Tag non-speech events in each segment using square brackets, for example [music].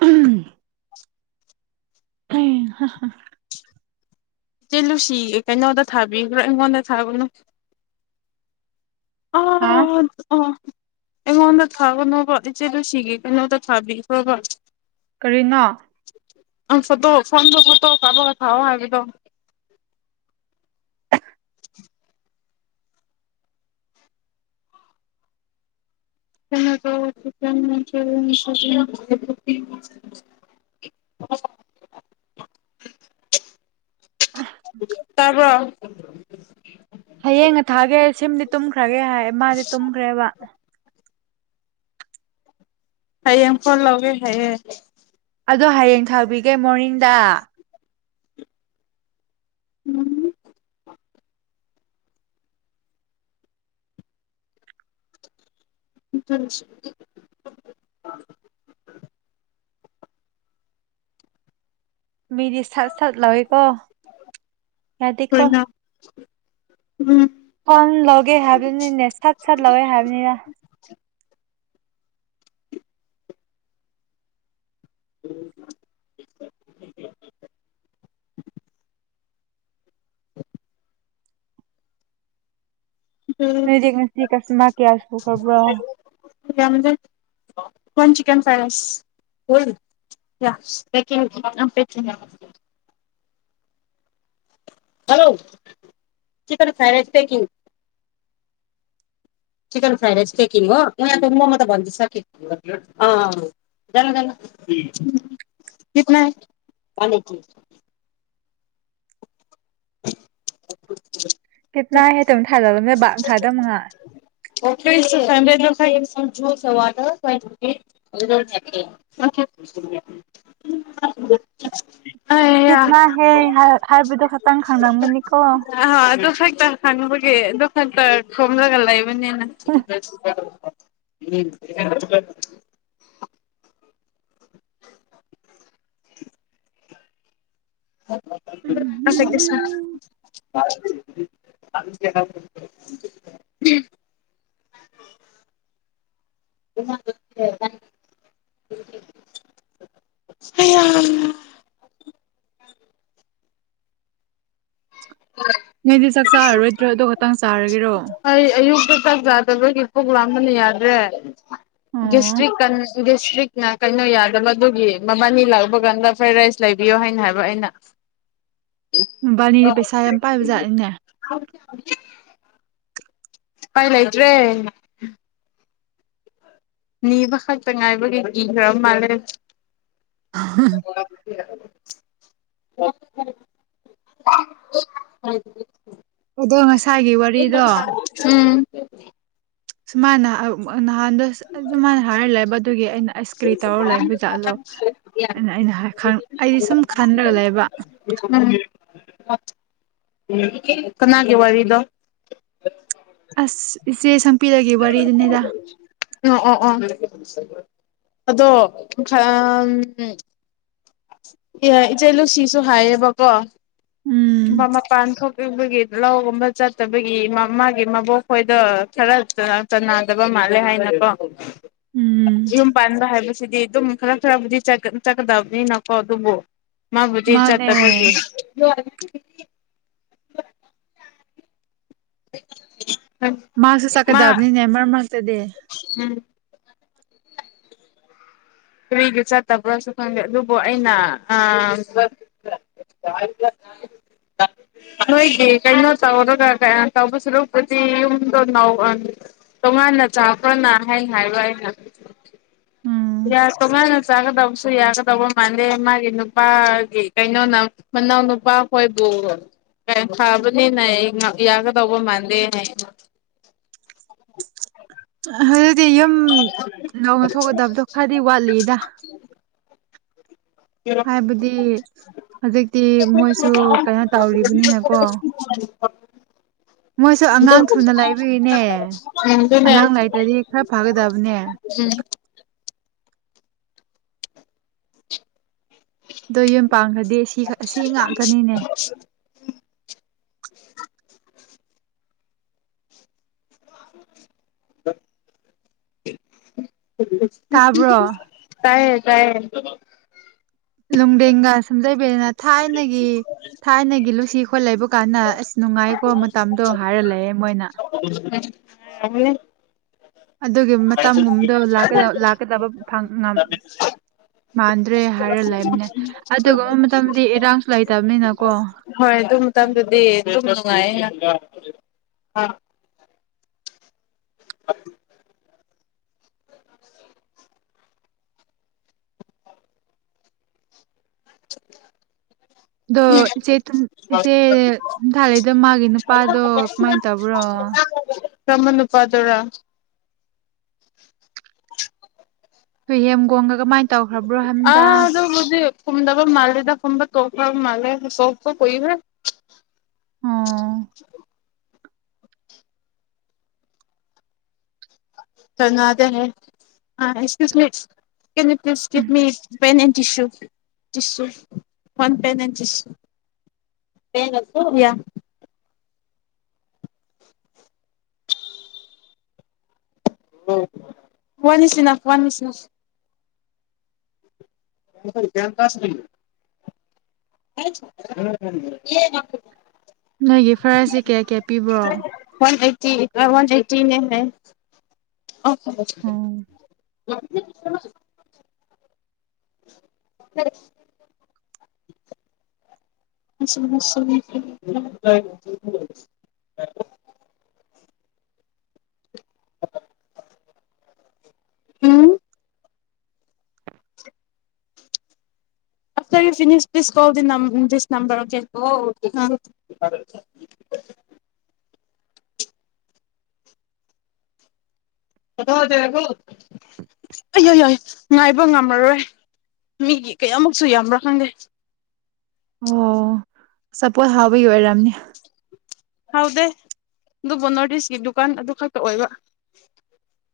ꯎꯝ [unintelligible] ꯑ ꯏꯆꯦ ꯂꯨꯁꯤꯒꯦ ꯀꯩꯅꯣꯗ ꯊꯥꯕꯤꯕ꯭ꯔꯥ ꯑꯩꯉꯣꯟꯗ ꯊꯥꯕꯗꯨ ꯑ ꯑ ꯑꯩꯉꯣꯟꯗ ꯊꯥꯒꯅꯣꯕ ꯏꯆꯦ ꯂꯨꯁꯤꯒꯤ ꯀꯩꯅꯣꯗ ꯊꯥꯕꯤꯈ꯭ꯔꯣꯕ ꯀꯔꯤꯅꯣ ꯑ ꯐꯗꯣ ꯐꯟꯗꯕꯨꯠꯇꯣ ꯀꯥꯕꯒ ꯊꯑꯣ ꯍꯥꯏꯕꯗꯣ ꯎ ꯀ ꯀ ꯀ [inaudible] ꯇꯕ꯭ꯔꯥ ꯎ ꯍꯌꯦꯡꯅ ꯊꯥꯒꯦ ꯁꯤꯝꯗꯤ ꯇꯨꯝꯈ꯭ꯔꯒꯦ ꯍꯥꯏ ꯃꯥꯗꯤ ꯇꯨꯝꯈ꯭ꯔꯦꯕ ꯍꯌꯦꯡ ꯐꯣꯟ ꯂꯧꯒꯦ ꯍꯥꯏꯌꯦ ꯑꯗꯣ ꯍꯌꯦꯡ ꯊꯥꯕꯤꯒꯦ ꯃꯣꯔꯅꯤꯡꯗ ꯎꯨꯝ [inaudible] ꯃꯤꯗꯤ ꯁꯠ ꯁꯠ ꯂꯥꯎꯋꯦꯀꯣ ꯌꯥꯗꯦꯀꯣ ꯐꯣꯟ ꯂꯧꯒꯦ ꯍꯥꯏꯕꯅꯤꯅꯦ ꯁꯠ ꯁꯠ ꯂꯧꯋꯦ ꯍꯥꯏꯕꯅꯤꯗ [unintelligible] ꯅꯣꯏꯗꯤ ꯉꯁꯤ ꯀꯁꯇꯥꯃꯔ ꯀꯌꯥ ꯁꯨꯈꯔꯕ꯭ꯔꯣ ꯌꯥꯝꯗꯦ ꯋꯥꯟ ꯆꯛꯟ ꯐ꯭ꯔꯥꯏ ꯔꯥꯏꯁ ꯍꯣꯏ ꯌꯥ ꯄꯦꯛꯀꯤꯡ [unintelligible] [inaudible] [unintelligible] [unintelligible] ꯀꯤꯗꯅꯥ ꯍꯦ ꯍꯥꯏꯕꯗ ꯈꯇꯪ ꯈꯪꯝꯒꯅꯤꯀꯣ ꯑꯥ ꯑꯗꯨ ꯈꯛꯇ ꯍꯪꯕꯒꯤ ꯑꯗꯨꯗꯨ ꯈꯥꯟꯇ ꯁꯣꯝꯖꯒꯂ ꯂꯩꯕ ꯕꯅꯦ [inaudible] ꯎꯝ [inaudible] [inaudible] ꯑ ꯀꯁ ꯑꯍ ꯑꯌꯥ ꯅꯣꯏꯗꯤ ꯆꯥꯛ ꯆꯥꯔꯔꯣꯏꯗ꯭ꯔꯣ ꯑꯗ ꯈꯛꯇꯪ ꯆꯥꯔꯒꯦꯔꯣ ꯆꯥꯛ ꯆꯥꯗꯕꯒꯤ ꯄꯣꯛ ꯂꯕꯅ ꯌꯥꯗ꯭ꯔꯦ ꯑꯣ ꯗꯤꯁꯇ꯭ꯔꯤꯛ ꯀ ꯗꯤꯁꯇ꯭ꯔꯤꯛꯅ ꯀꯩꯅꯣ ꯌꯥꯗꯕ ꯑꯗꯨꯒꯤ ꯃꯕꯥꯅꯤ ꯂꯥꯛꯕ ꯀꯥꯟꯗ ꯐ꯭ꯔꯥꯏ ꯔꯥꯏꯁ ꯂꯩꯕꯤꯌꯣ ꯍꯥꯏꯅ ꯍꯥꯏꯕ ꯑꯩꯅ ꯎꯨ ꯑꯅꯤꯗꯤ ꯄꯩꯁꯥ ꯌꯥꯝ ꯄꯥꯏꯕ ꯖꯥꯠꯅꯤꯅꯦ ꯌꯥ ꯄꯥꯏ ꯂꯩꯥꯏꯇ꯭ꯔꯦ ꯅꯤꯕ ꯈꯛꯇ ꯉꯥꯏꯕꯒꯤ ꯀꯤꯈ꯭ꯔ ꯃꯥꯂꯦ ꯇꯤꯛ ꯆꯤꯛ ꯀꯥꯏꯗꯒꯤ ꯑꯗꯣ ꯉꯁꯥꯏꯒꯤ ꯋꯥꯔꯤꯗꯣ ꯋꯦꯄꯅꯦ ꯁꯨꯃꯥꯏꯅ ꯑꯥ ꯅꯍꯥꯟꯗꯣ ꯑꯗꯨꯃꯥꯏꯅ ꯍꯥꯏꯔ ꯂꯩꯕ ꯑꯗꯨꯒꯤ ꯑꯩꯅ ꯑꯥꯏꯁ ꯀ꯭ꯔꯤ ꯇꯧꯔ ꯂꯩ ꯖꯥꯠꯂꯣ ꯑ ꯑꯩꯅ ꯑꯩꯗꯤ ꯁꯨꯝ ꯈꯟꯔꯒ ꯂꯩꯕ ꯋꯥꯠ ꯎ ꯀꯅꯥꯒꯤ ꯋꯥꯔꯤꯗꯣ ꯑꯁ ꯏꯆꯦ ꯁꯝ ꯎ ꯑꯣ ꯑꯣ ꯑꯗꯣ ꯑꯦ ꯏꯆꯦ ꯂꯨꯁꯤꯁꯨ ꯍꯥꯏꯌꯦꯕꯀꯣ ꯎꯝ ꯃꯄꯥꯟ ꯊꯣꯛꯂꯤꯕꯒꯤ ꯂꯧꯒꯨꯝꯕ ꯆꯠꯇꯕꯒꯤ ꯃꯥꯒꯤ ꯃꯕꯣꯛ ꯈꯣꯏꯗ ꯈꯔ ꯆꯥꯟꯅꯗꯕ ꯃꯥꯜꯂꯦ ꯍꯥꯏꯅꯀꯣ ꯎꯝ ꯌꯨꯝ ꯄꯥꯟꯕꯥ ꯍꯥꯏꯕ ꯁꯤꯗꯤ ꯑꯗꯨꯝ ꯈꯔ ꯈꯔꯕꯨꯗꯤ ꯆꯠꯀꯗꯕꯅꯤꯅ ꯀ ꯑꯗꯨꯕꯨ ꯃꯥꯕꯨꯗꯤꯔ ꯃꯥꯅꯦ ꯆꯥ꯭ꯔꯥ ꯀꯒꯦ [unintelligible] [unintelligible] ꯃꯍꯥꯛꯁꯨ ꯃꯥ ꯆꯠꯀꯗꯕꯅꯤꯅꯦ ꯃꯔꯛ ꯃꯔꯛꯇꯗꯤ ꯎꯝ ꯀꯔꯤꯒꯤ ꯆꯠꯇꯕ꯭ꯔꯥꯁꯨ ꯈꯪꯗꯦ ꯑꯗꯨꯕꯨ ꯑꯩꯅ ꯅꯣꯏꯒꯤ ꯀꯩꯅꯣ ꯇꯧꯔꯒ ꯇꯧꯕ ꯁꯨꯔꯨꯄꯗꯤ ꯌꯨꯝꯗꯣ ꯇꯣꯉꯥꯟꯅ ꯆꯥꯕ꯭ꯔꯅ ꯍꯥꯏ ꯍꯥꯏꯕ ꯑꯩꯅ ꯎꯝ ꯇꯣꯉꯥꯟꯅ ꯆꯥꯒꯗꯕꯁꯨ ꯌꯥꯒꯗꯧꯕ ꯃꯥꯟꯗꯦ ꯃꯥꯒꯤ ꯅꯨꯄꯥꯒꯤ ꯀꯩꯅꯣꯅ ꯃꯅꯥꯎ ꯅꯨꯄꯥꯈꯣꯏꯕꯨ ꯐꯕꯅꯤꯅ ꯌꯥꯒꯗꯧꯕ ꯃꯥꯟꯗꯦ ꯍꯥꯏ ꯑꯗꯨꯗꯤ ꯌꯨꯝ ꯂꯧꯅ ꯊꯣꯛꯀꯗꯕꯗꯣ ꯈꯔꯗꯤ ꯋꯥꯠꯂꯤꯗ ꯍꯥꯏꯕꯗꯤ ꯍꯧꯖꯤꯛꯇꯤ ꯃꯣꯏꯁꯨ ꯀꯩꯅꯣ ꯇꯧꯔꯤꯕꯅꯤꯅꯀꯣ ꯑꯣ [unintelligible] ꯃꯣꯏꯁꯨ ꯑꯉꯥꯡ ꯊꯨꯅ ꯂꯥꯏꯕꯤꯔꯤꯅꯦ ꯎꯝ ꯑꯗꯨꯅꯦ ꯑꯉꯥꯡ ꯂꯩꯇ꯭ꯔꯗꯤ ꯈꯔ ꯐꯒꯗꯕꯅꯦ ꯎꯝ ꯑꯗꯣ ꯌꯨꯝ ꯄꯥꯈ꯭ꯔꯗꯤ ꯁꯤ ꯁꯤ ꯉꯥꯛꯇꯅꯤꯅꯦ ꯇꯥꯕ꯭ꯔꯣ [unintelligible] ꯇꯥꯏ ꯇꯥꯏ ꯂꯨꯗꯦꯒꯥ ꯁꯨꯝꯖꯩꯕꯤꯔꯅ ꯊꯥꯏꯅꯒꯤ ꯊꯥꯏꯅꯒꯤ ꯂꯨꯁꯤ ꯈꯣꯠ ꯂꯩꯕ ꯀꯥꯟꯗ ꯑꯁ ꯅꯨꯡꯉꯥꯏꯀꯣ ꯃꯇꯝꯗꯣ ꯍꯥꯏꯔ ꯂꯩꯑꯦ ꯃꯣꯏꯅ ꯑꯅꯦ ꯑꯗꯨꯒꯤ ꯃꯇꯝꯒꯨꯝꯕꯗꯣ ꯂꯥꯛꯀꯗꯕ ꯃꯥꯟꯗ꯭ꯔꯦ ꯍꯥꯏꯔ ꯂꯩꯕꯅꯦ ꯑꯗꯨꯒꯨꯝꯕ ꯃꯇꯝꯗꯤ ꯏꯔꯥꯡꯁꯨ ꯂꯩꯇꯕꯅꯤꯅꯀꯣ ꯍꯣꯏ ꯎ ꯍꯥ ꯑ [unintelligible] ꯑꯗꯣ ꯏꯆꯦ ꯏꯆꯦ ꯊꯥꯂꯛꯏꯗ ꯃꯥꯒꯤ ꯅꯨꯄꯥꯗꯣ ꯀꯃꯥꯏꯅ ꯇꯧꯕ꯭ꯔꯣ ꯀꯃꯅꯨꯄꯥꯗꯨꯔ ꯍꯨꯍꯦꯝꯒꯣꯡꯒ ꯀꯃꯥꯏꯅ ꯇꯧꯈ꯭ꯔꯕ꯭ꯔꯣ ꯑ ꯍꯥꯏꯕꯅꯤꯗ ꯑꯗꯨꯗ ꯍꯧꯗꯤ ꯈꯨꯝꯗꯕ ꯃꯥꯂꯦꯗ ꯐꯕ ꯇꯣ ꯃꯥꯂꯦ ꯀꯣ ꯀꯣ ꯀꯣꯏꯔꯦ ꯑꯣ [unintelligible] ꯆꯉꯣꯅꯦ ꯑꯁ ꯀ꯭ꯌꯨꯁꯃꯤ ꯀꯀꯤꯞ ꯄꯅꯦ ꯆꯤꯨ ꯆꯤꯁꯨ ꯐꯟ ꯄꯦꯟ ꯑꯦ ꯆꯤꯁ ꯄꯌꯥ ꯋꯥꯅꯤꯁꯤꯅ ꯋꯥꯁꯤꯅ ꯀꯥꯁ [unintelligible] ꯅꯣꯏꯒꯤ ꯐꯔꯁꯤ ꯀꯌꯥ ꯀꯌꯥ ꯄꯤꯕ꯭ꯔꯣ ꯋꯥꯟ ꯑꯩꯠꯇꯤ ꯋꯥꯟ ꯑꯦꯇꯤꯅꯦ ꯑꯣ [inaudible] ꯎꯝ [unintelligible] [unintelligible] [unintelligible] ꯎꯝ [unintelligible] ꯑꯌꯥ ꯌꯥꯏ ꯉꯥꯏꯕ ꯉꯝꯃꯔꯣꯏ ꯃꯤꯒꯤ ꯀꯌꯥꯃꯨꯛꯁꯨ ꯌꯥꯝꯕ꯭ꯔꯥ ꯈꯪꯗꯦ ꯑꯣ ꯆꯄꯣꯠ ꯍꯥꯎꯕꯒꯤ ꯑꯣꯏꯔꯝꯅꯤ ꯍꯥꯎꯗꯦ ꯑꯗꯨꯕꯨ ꯅꯣꯔꯠ ꯏꯁꯀꯤ ꯗꯨꯀꯥꯟ ꯑꯗꯨ ꯈꯛꯇ ꯑꯣꯏꯕ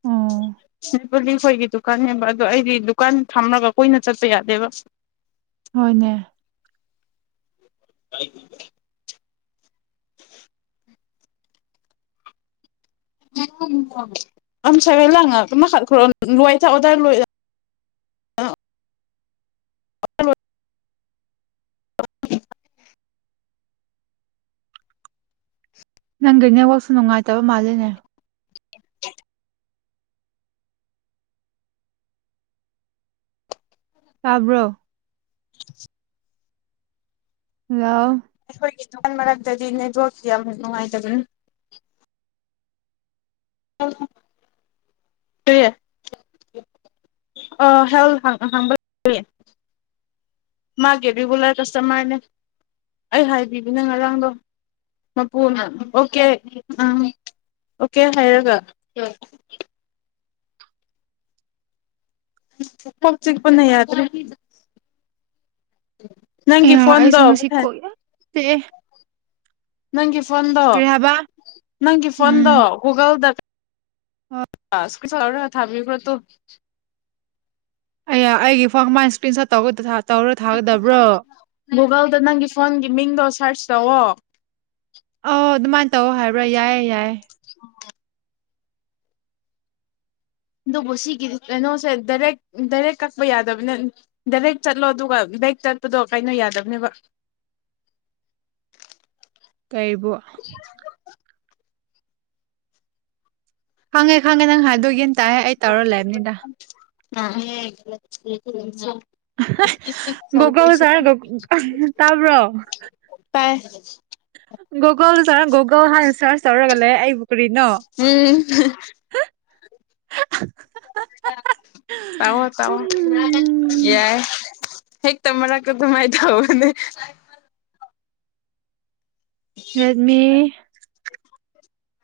ꯑꯣ [unintelligible] ꯄꯂꯤꯈꯣꯏꯒꯤ ꯗꯨꯀꯥꯟꯅꯦꯕ ꯑꯗꯨꯗꯣ ꯑꯩꯗꯤ ꯗꯨꯀꯥꯟ ꯊꯝꯂꯒ ꯀꯨꯏꯅ ꯆꯠꯄ ꯌꯥꯗꯦꯕ ꯍꯣꯏꯅꯦ [unintelligible] ꯑꯝ ꯁꯒꯥꯏ ꯂꯉ ꯃꯈꯥ ꯈꯔꯣ ꯂꯣꯏ ꯊ ꯑꯣꯗꯔ ꯂꯣꯏ ꯅꯪꯒꯤ ꯅꯦꯠꯋꯥꯛꯁꯨ ꯅꯨꯡꯉꯥꯏꯇꯕ ꯃꯥꯜꯂꯤꯅꯦ ꯇꯥꯕ꯭ꯔꯣ [unintelligible] ꯍꯜꯂꫭ ꯑꯩꯈꯣꯏꯒꯤ ꯀꯥꯟ ꯃꯔꯛꯇꯗꯤ [unintelligible] ꯅꯦꯕꯣꯛꯁꯤ ꯌꯥꯝ ꯅꯨꯡꯉꯥꯏꯇꯕꯅꯤ ꯑꯦ ꯍꯦꯜ ꯍꯥꯡꯕ ꯃꯥꯒꯤ ꯔꯤꯒꯨꯂꯔ ꯀꯁꯇꯃꯔꯅꯦ ꯑꯩ ꯍꯥꯏꯕꯤꯕꯅꯦ ꯉꯔꯥꯡꯗꯣ ꯃꯄꯨꯅ ꯑꯣ ꯀꯦ ꯎꯝ ꯑꯣ ꯀꯦ ꯍꯥꯏꯔꯒ ꯀꫭꯛ ꯆꯤꯛ ꯄ ꯅ ꯌꯥꯗꯔ꯭ꯦ ꯑꯌꯥ ꯑꯩꯁꯨ ꯉꯁꯤ ꯀꯣꯛ ꯌꯥꯝ ꯆꯤꯛ ꯑꯦ ꯅꯪꯒꯤ ꯐꯣꯟꯗꯣ ꯅꯪꯒꯤ ꯎꯝ ꯐꯣꯟꯗꯣ ꯒꯨꯒꯜꯗ ꯑꯁ [inaudible] ꯊꯥꯕꯤꯈ꯭ꯔꯣ ꯇꯨ ꯑꯌꯥ ꯑꯩꯒꯤ ꯐꯪ ꯃꯥꯥꯏ ꯏꯁꯀ꯭ꯔꯤꯟ ꯁ ꯇꯧꯒꯗ ꯊꯥ [unintelligible] ꯃꯣꯒꯜꯗ ꯅꯪꯒꯤ ꯐꯣꯟꯒ ꯃꯤꯡꯗꯣ ꯁꯔꯆ ꯇꯧꯋꯣ ꯑꯧ ꯑꯗꯨꯃꯥꯏꯅ ꯇꯧ ꯍꯥꯏꯕ꯭ꯔꯣ ꯌꯥꯏꯌꯦ ꯌꯥꯏ ꯑꯗꯨꯕꯨ ꯁꯤꯒꯤ ꯀꯩꯅꯣꯁꯦ ꯗꯥꯏꯔꯦꯛ ꯗꯥꯏꯔꯦꯛ ꯀꯛꯄ ꯌꯥꯗꯕꯅꯦ ꯗꯥꯏꯔꯦꯛ ꯆꯠꯂꯣ ꯑꯗꯨꯒ ꯕꯦꯛ ꯆꯠꯄꯗꯣ ꯀꯩꯅꯣ ꯌꯥꯗꯕꯅꯦꯕ ꯀꯩꯕꯨ ꯈꯪꯉꯦ ꯈꯪꯉꯦ ꯅꯪ ꯍꯥꯏꯗꯣ ꯌꯦꯟ [inaudible] ꯑ [unintelligible] ꯒꯣꯒꯜ ꯆꯔꯒ ꯇꯥꯕ꯭ꯔꯣ [unintelligible] ꯒꯣꯜ ꯁꯥꯔꯣꯒ ꯑꯣꯣ ꯍꯥꯟꯅ ꯁꯔꯁ ꯇꯧꯔꯒ ꯂꯩ ꯑꯩꯕꯨ ꯀꯔꯤꯅꯣ ꯎꯝ [unintelligible] ꯇꯋꯥꯣ ꯇꯋꯥꯣ ꯌꯥꯏ ꯍꯦꯒ ꯇꯔ ꯀ ꯑꯗꯨꯥꯏ ꯇ ꯍꯕꯅꯤ ꯔꯦꯗꯃꯤ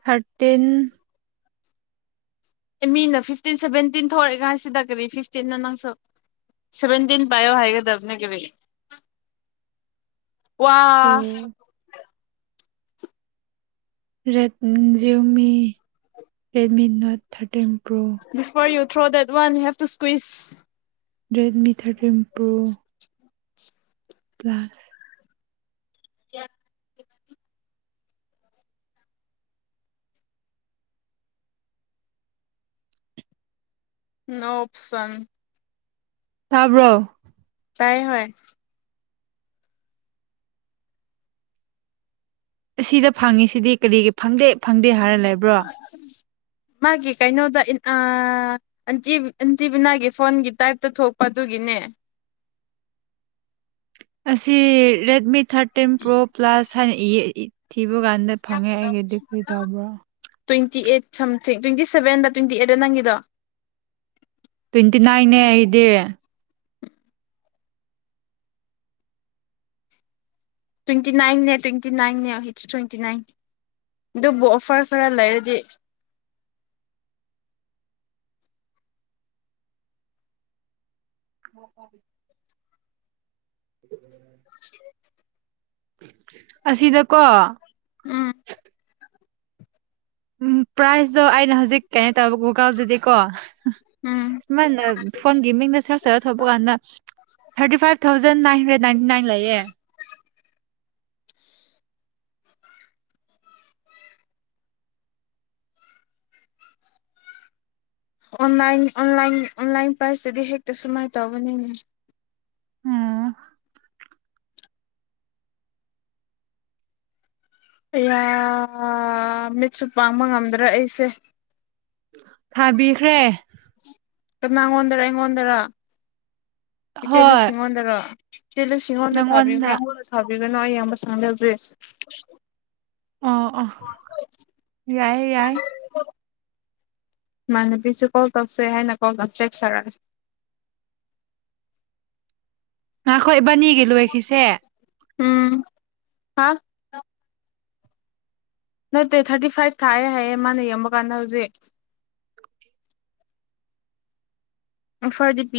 ꯊꯥꯔꯇꯤꯟ ꯑꯦ ꯃꯤꯅ ꯐꯤꯐꯇꯤꯟ ꯁꯚꯦꯟꯇꯤꯟ ꯊꯣꯛꯂꯛꯑꯏ ꯀꯥꯟꯁꯤꯗ ꯀꯔꯤ ꯐꯤꯐꯇꯤꯟꯅ ꯅꯪꯁꯨ ꯁꯦꯚꯦꯟꯇꯤꯟ ꯄꯥꯏꯌꯣ ꯍꯥꯏꯒꯗꯕꯅꯦ ꯀꯔꯤ ꯋꯥ ꯄ꯭ꯔꯣ rate Xiaomi Redmi note thirteen pro ꯁꯐ ꯌ ꯊ꯭ꯔꯣ ꯗꯦꯠ ꯋꯥꯟ ꯍꯦ ꯇꯨ ꯁ꯭ꯋꯁ ꯔꯦꯗꯃꯤ ꯊꯥꯔꯇꯤꯟ ꯄ꯭ꯔꯣ ꯀ꯭ꯂ꯭ꯂꯥꯁ ꯀꯌꯥ ꯅ ꯑꯣꯞꯁꯟ ꯊꯥꯕ꯭ꯔꯣ ꯇꯥꯏ ꯍ ꯑꯁꯤꯗ ꯐꯪꯉꯤꯁꯤꯗꯤ ꯀꯔꯤꯒꯤ ꯐꯪꯗꯦ ꯐꯪꯗꯦ ꯍꯥꯏꯔ ꯂꯩꯕ꯭ꯔꯣ ꯃꯥꯒꯤ ꯀꯩꯅꯣꯗꯟꯇ ꯑꯟꯇꯤꯕꯤꯅꯥꯒꯤ ꯐꯣꯟꯒꯤ ꯇꯥꯏꯞꯇ ꯊꯣꯛꯄ ꯑꯗꯨꯒꯤꯅꯦ ꯑꯁꯤ ꯔꯦꯃꯤ ꯊꯔꯇꯤꯟ ꯄ꯭ꯔꯣ ꯄ꯭ꯂꯁ ꯏ ꯊ ꯀꯕꯨ ꯀꯥꯟꯗꯩ ꯐꯪꯉꯦ ꯑꯩꯒꯤꯗꯤ ꯀ꯭ꯔꯤ ꯇꯧꯕ꯭ꯔꯣ ꯇ꯭ꯋꯦꯟꯇꯤ ꯑꯩꯠ ꯁꯝ ꯇ꯭ꯋꯦꯟꯇꯤ ꯁꯚꯦꯟꯗ ꯇ꯭ꯋꯦꯟꯇꯤ ꯑꯩꯠꯇ ꯅꯪꯒꯤꯗꯣ ꯇ꯭ꯋꯦꯟꯇꯤ ꯅꯥꯏꯟꯅꯦ ꯑꯩꯗꯤ ꯇ꯭ꯋꯦꯟꯇꯤ ꯅꯥꯏꯟꯅꯦ ꯇ꯭ꯋꯦꯟꯇꯤ ꯅꯥꯏꯟꯅ ꯍꯤꯠꯁ ꯇ꯭ꯋꯦꯟꯇꯤ ꯅꯥꯏꯟ ꯑꯗꯨꯕꯨ ꯑꯣꯐꯔ ꯈꯔ ꯂꯩꯔꯗꯤ ꯑꯣ ꯑꯁꯤꯗꯀꯣ ꯎꯝ ꯎꯝ ꯄ꯭ꯔꯥꯏꯖꯇꯣ ꯑꯩꯅ ꯍꯧꯖꯤꯛ ꯀꯩꯅꯣ ꯇꯧꯋꯦ ꯒꯨꯒꯜꯗꯗꯤꯀꯣ ꯎꯝ ꯁꯨꯃꯥꯏꯅ ꯐꯣꯟꯒꯤ ꯃꯤꯡꯗ ꯁꯔꯁ ꯇꯧꯔ ꯊꯄ ꯀꯥꯟꯗ thirty five thousand nine hundred ninety nine ꯂꯩꯌꯦꯦ [unintelligible] ꯟꯂꯥꯏꯟꯂꯥꯏ ꯑꯣꯟꯂꯥꯏꯟ ꯄ꯭ꯔꯥꯏꯖꯇꯗꯤ ꯍꯦꯛꯇ ꯁꯨꯃꯥꯏꯅ ꯇꯕꯅꯤꯅꯦ ꯎꯝ ꯃꯤꯠꯁꯨ ꯄꯥꯡꯕ ꯉꯝꯗ꯭ꯔꯥ ꯑꯩꯁꯦ ꯊꯥꯕꯤꯈ꯭ꯔꯦ ꯀꯞꯅꯪꯉꯣꯟꯗꯔ ꯏꯪꯉꯣꯟꯟꯗꯔ ꯏꯆꯦ ꯂꯧꯨꯞ ꯍꯣꯏ ꯁꯤꯡꯉꯣꯟꯗꯔꯣ ꯆꯩꯅ ꯁꯤꯁꯤꯡꯉꯣꯟꯅ ꯊꯕꯤ ꯃ ꯅꯪꯉꯣꯟꯗ ꯊ ꯏꯒꯅꯣ ꯑꯩꯌꯥꯝꯕ ꯁꯪꯗ ꯍꯧꯁꯦ ꯑꯣ ꯑ ꯌꯥꯏꯌꯦ ꯌꯥꯏ ꯏꯃꯥꯟꯅꯕꯤꯁꯨ ꯀꯣꯜ ꯇꯧꯁꯦ ꯍꯥꯏꯅ ꯀꯣꯜ ꯂꯧꯞ ꯆꯦꯛꯆꯔꯑꯦ ꯑ ꯑꯩꯈꯣꯏ ꯏꯕꯥꯅꯤꯒꯤ ꯂꯣꯏꯈꯤꯁꯦ ꯎꯝ ꯍꯥ ꯅꯠꯇꯦ ꯊꯥꯔꯇꯤ ꯐꯥꯏꯚ ꯊꯥꯏꯑꯦ ꯍꯥꯏꯌꯦ ꯃꯥꯅ ꯌꯦꯡꯕ ꯀꯥꯟꯗ ꯍꯧꯖꯤꯛ ꯑꯣꯐꯔ ꯗꯤ ꯄꯤ